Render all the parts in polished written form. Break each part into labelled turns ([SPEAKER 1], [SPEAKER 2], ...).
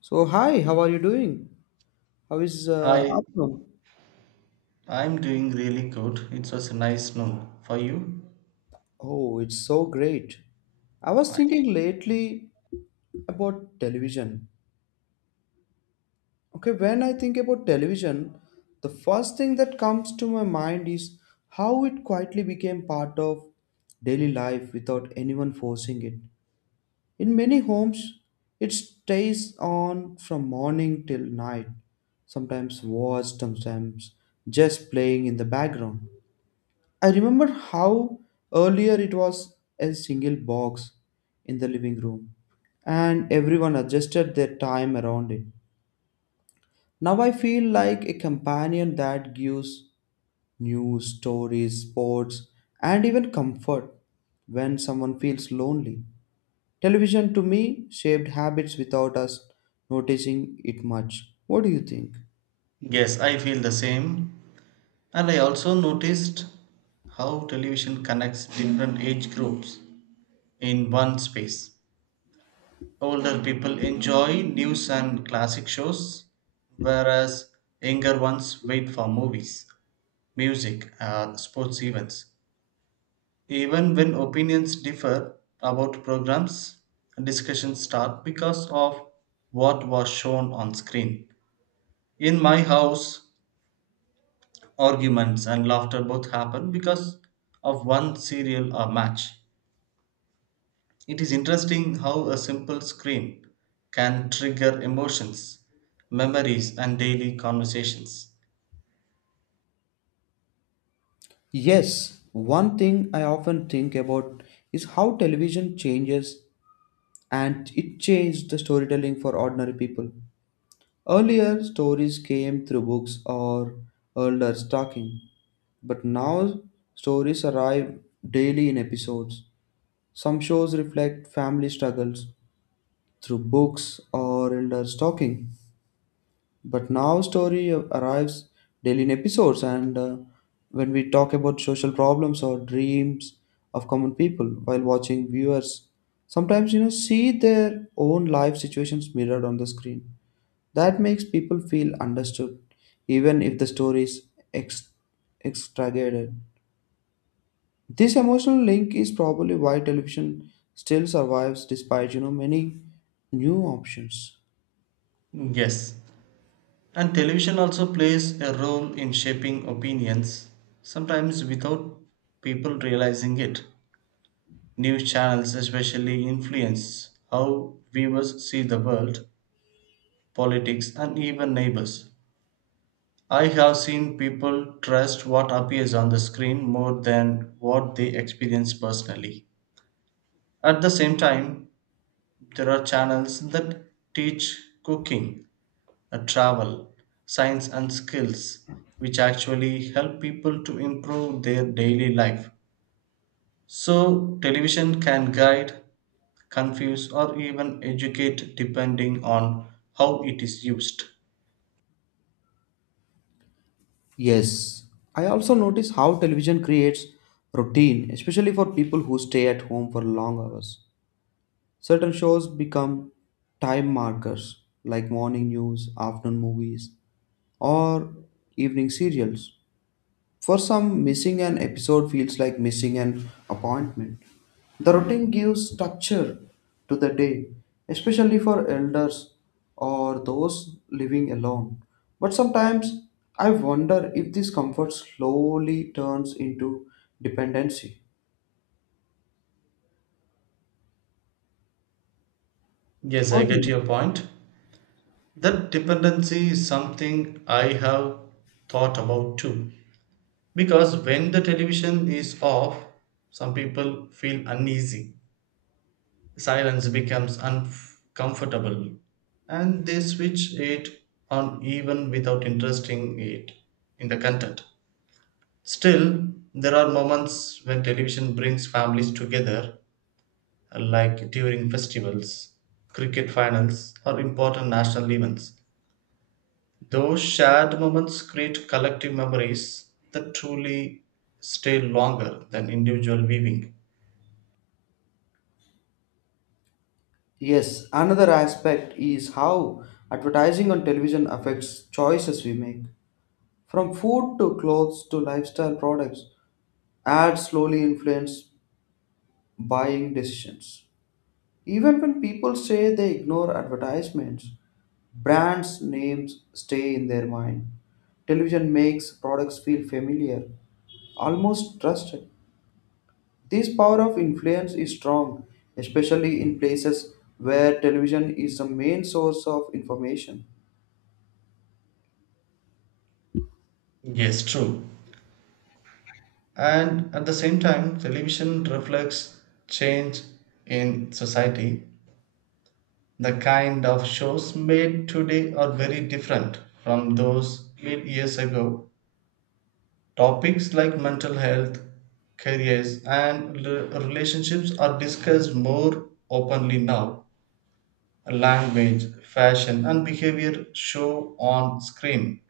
[SPEAKER 1] So, hi, how are you doing? How is
[SPEAKER 2] I
[SPEAKER 1] afternoon?
[SPEAKER 2] I'm doing really good. It was nice know for you.
[SPEAKER 1] Oh, it's so great. I was
[SPEAKER 2] Fine.
[SPEAKER 1] thinking lately about television. Okay, when I think about television, the first thing that comes to my mind is how it quietly became part of daily life without anyone forcing it. In many homes, it stays on from morning till night, sometimes watched, sometimes just playing in the background. I remember how earlier it was a single box in the living room and everyone adjusted their time around it. Now I feel like a companion that gives news, stories, sports, and even comfort when someone feels lonely. Television to me shaped habits without us noticing it much. What do you think?
[SPEAKER 2] Yes, I feel the same. And I also noticed how television connects different age groups in one space. Older people enjoy news and classic shows, whereas younger ones wait for movies, music, sports events. Even when opinions differ about programs, discussions start because of what was shown on screen. In my house, arguments and laughter both happen because of one serial or match. It is interesting how a simple screen can trigger emotions, memories, and daily conversations.
[SPEAKER 1] Yes, one thing I often think about is how television changes and it changed the storytelling for ordinary people. Earlier, stories came through books or elders talking, but now stories arrive daily in episodes. Some shows reflect family struggles through books or elders talking, but now story arrives daily in episodes and when we talk about social problems or dreams of common people while watching viewers sometimes see their own life situations mirrored on the screen. That makes people feel understood even if the story is ex- extricated. This emotional link is probably why television still survives despite many new options.
[SPEAKER 2] Yes. And television also plays a role in shaping opinions, sometimes without people realizing it. News channels especially influence how viewers see the world, politics, and even neighbors. I have seen people trust what appears on the screen more than what they experience personally. At the same time, there are channels that teach cooking, travel, science, and skills, which actually help people to improve their daily life. So, television can guide confuse, or even educate depending on how it is used.
[SPEAKER 1] Yes, I also notice how television creates routine, especially for people who stay at home for long hours. Certain shows become time markers, like morning news, afternoon movies, or evening serials. For some, missing an episode feels like missing an appointment. The routine gives structure to the day, especially for elders or those living alone. But sometimes I wonder if this comfort slowly turns into dependency.
[SPEAKER 2] Yes, I
[SPEAKER 1] What do
[SPEAKER 2] get
[SPEAKER 1] you
[SPEAKER 2] your
[SPEAKER 1] think?
[SPEAKER 2] point. That dependency is something I have thought about too. Because when the television is off, some people feel uneasy. Silence becomes uncomfortable and they switch it on even without interesting it in the content. Still, there are moments when television brings families together like during festivals, cricket finals, or important national events. Those shared moments create collective memories that truly stay longer than individual viewing.
[SPEAKER 1] Yes, another aspect is how advertising on television affects choices we make. From food to clothes to lifestyle products, ads slowly influence buying decisions. Even when people say they ignore advertisements, brands' names stay in their mind. Television makes products feel familiar, almost trusted. This power of influence is strong, especially in places where television is the main source of information.
[SPEAKER 2] Yes, true. And at the same time, television reflects change in society. The kind of shows made today are very different from those made years ago. Topics like mental health, careers, and relationships are discussed more openly now. Language, fashion, and behavior show on screen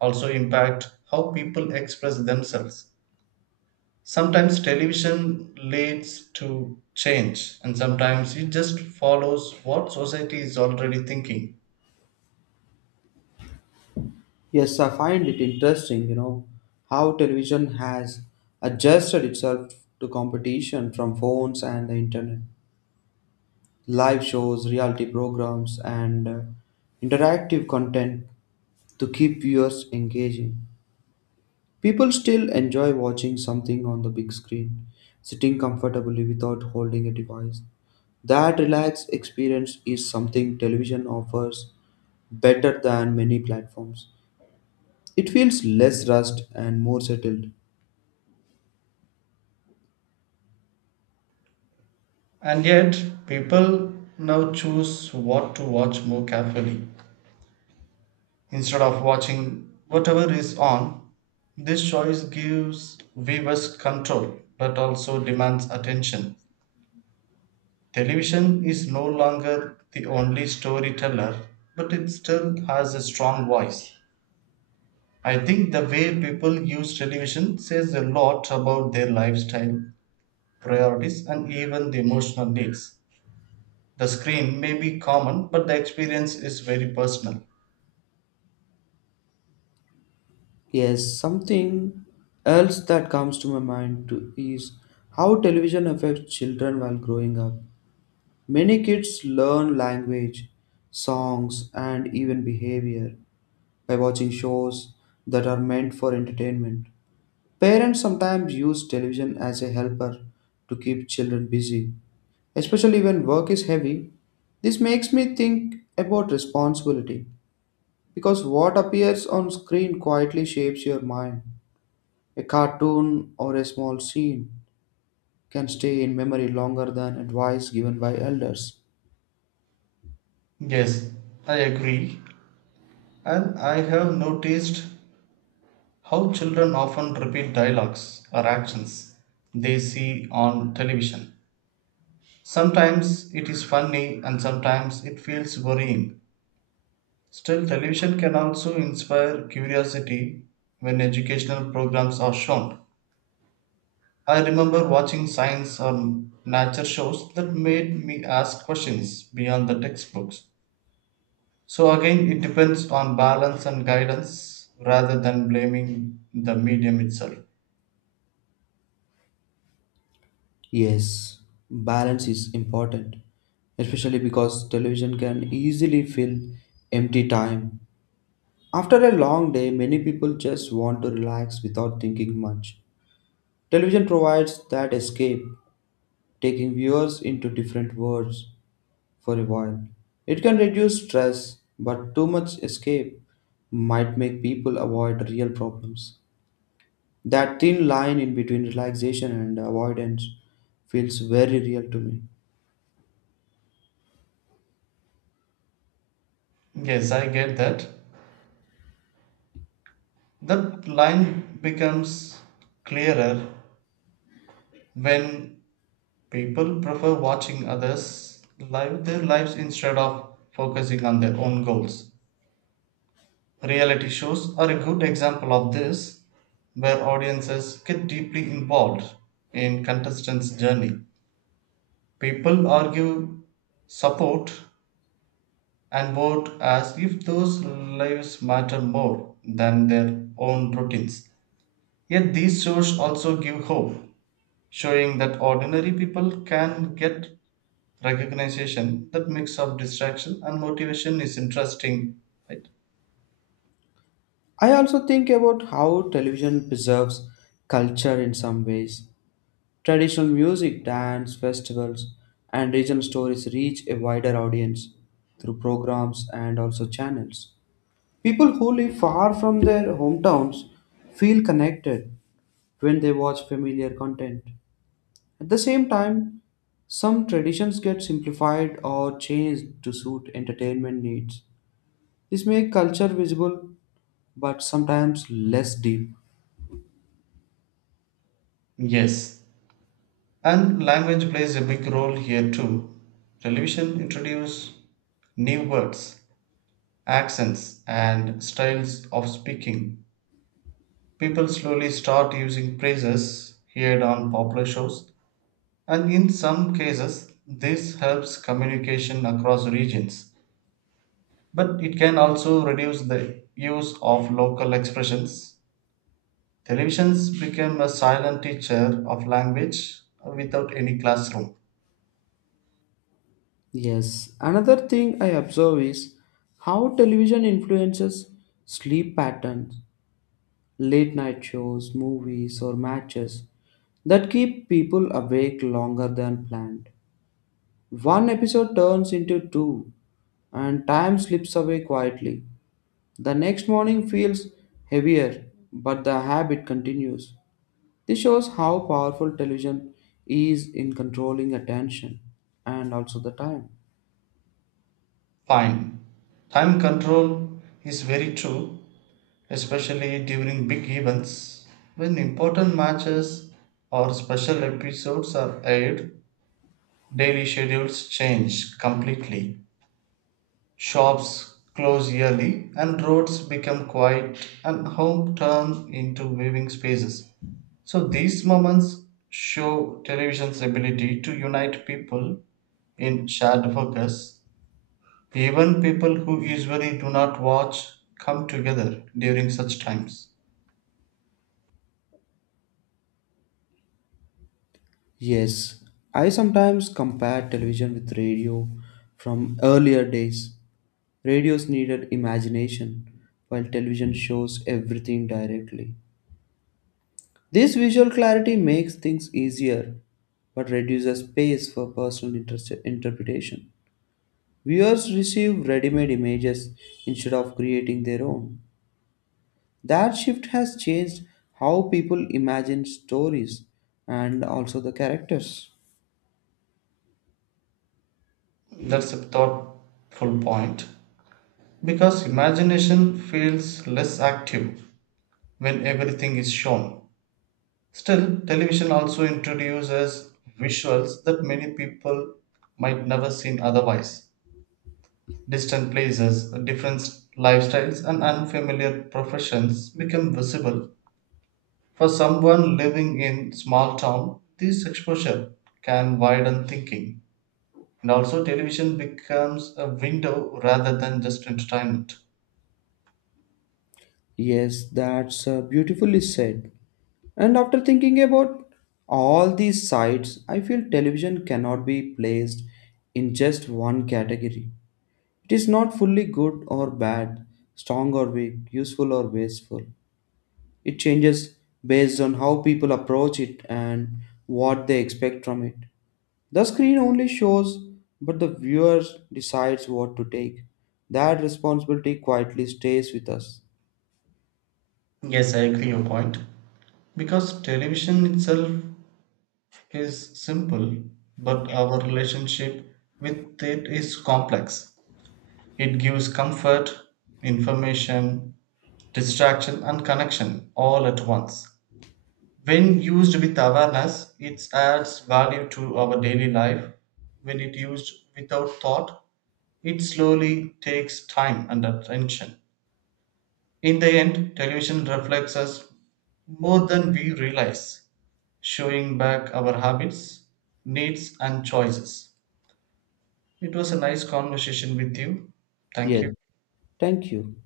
[SPEAKER 2] also impact how people express themselves. Sometimes television leads to change, and sometimes it just follows what society is already thinking.
[SPEAKER 1] Yes, I find it interesting, you know, how television has adjusted itself to competition from phones and the internet. Live shows, reality programs, and interactive content to keep viewers engaging. People still enjoy watching something on the big screen, sitting comfortably without holding a device. That relaxed experience is something television offers better than many platforms. It feels less rushed and more settled.
[SPEAKER 2] And yet, people now choose what to watch more carefully, instead of watching whatever is on. This choice gives viewers control but also demands attention. Television is no longer the only storyteller, but it still has a strong voice. I think the way people use television says a lot about their lifestyle, priorities, and even the emotional needs. The screen may be common, but the experience is very personal.
[SPEAKER 1] Yes, something else that comes to my mind too is how television affects children while growing up. Many kids learn language, songs, and even behavior by watching shows that are meant for entertainment. Parents sometimes use television as a helper to keep children busy, especially when work is heavy. This makes me think about responsibility because what appears on screen quietly shapes your mind. A cartoon or a small scene can stay in memory longer than advice given by elders.
[SPEAKER 2] Yes, I agree. And I have noticed how children often repeat dialogues or actions they see on television. Sometimes it is funny and sometimes it feels worrying. Still, television can also inspire curiosity when educational programs are shown. I remember watching science or nature shows that made me ask questions beyond the textbooks. So, again, it depends on balance and guidance rather than blaming the medium itself.
[SPEAKER 1] Yes, balance is important, especially because television can easily fill empty time. After a long day, many people just want to relax without thinking much. Television provides that escape, taking viewers into different worlds for a while. It can reduce stress, but too much escape might make people avoid real problems. That thin line in between relaxation and avoidance feels very real to me.
[SPEAKER 2] Yes, I get that. That line becomes clearer when people prefer watching others live their lives instead of focusing on their own goals. Reality shows are a good example of this, where audiences get deeply involved in contestants' journey. People argue, support, and vote as if those lives matter more than their own routines. Yet these shows also give hope showing that ordinary people can get recognition. That mix of distraction and motivation is interesting, right?
[SPEAKER 1] I also think about how television preserves culture in some ways. Traditional music, dance, festivals, and regional stories reach a wider audience through programs and also channels. People who live far from their hometowns feel connected when they watch familiar content. At the same time, some traditions get simplified or changed to suit entertainment needs. This makes culture visible but sometimes less deep.
[SPEAKER 2] Yes, and language plays a big role here too. Television introduced new words, accents, and styles of speaking. People slowly start using phrases heard on popular shows, and in some cases, this helps communication across regions. But it can also reduce the use of local expressions. Televisions became a silent teacher of language without any classroom.
[SPEAKER 1] Yes, another thing I observe is how television influences sleep patterns, late night shows, movies, or matches that keep people awake longer than planned. One episode turns into two, and time slips away quietly. The next morning feels heavier, but the habit continues. This shows how powerful television is in controlling attention and also the time.
[SPEAKER 2] Fine. Time control is very true, especially during big events. When important matches or special episodes are aired, daily schedules change completely. Shops close early, and roads become quiet, and home turn into viewing spaces. So these moments show television's ability to unite people in shared focus. Even people who usually do not watch come together during such times.
[SPEAKER 1] Yes, I sometimes compare television with radio from earlier days. Radios needed imagination, while television shows everything directly. This visual clarity makes things easier, but reduces space for personal interpretation. Viewers receive ready made images instead of creating their own. That shift has changed how people imagine stories and also the characters.
[SPEAKER 2] That's a thoughtful point because imagination feels less active when everything is shown. Still, television also introduces visuals that many people might never seen otherwise. Distant places, different lifestyles, and unfamiliar professions become visible. For someone living in small town, this exposure can widen thinking. And also, television becomes a window rather than just entertainment.
[SPEAKER 1] Yes, that's beautifully said. And after thinking about all these sites, I feel television cannot be placed in just one category. It is not fully good or bad, strong or weak, useful or wasteful. It changes based on how people approach it and what they expect from it. The screen only shows, but the viewer decides what to take. That responsibility quietly stays with us.
[SPEAKER 2] Yes, I agree your point. Because television itself is simple, but our relationship with it is complex. It gives comfort, information, distraction and connection all at once. When used with awareness, it adds value to our daily life. When it used without thought, it slowly takes time and attention. In the end, television reflects us more than we realize, showing back our habits, needs, and choices. It was a nice conversation with you. Thank
[SPEAKER 1] Yes.
[SPEAKER 2] you.
[SPEAKER 1] Thank you.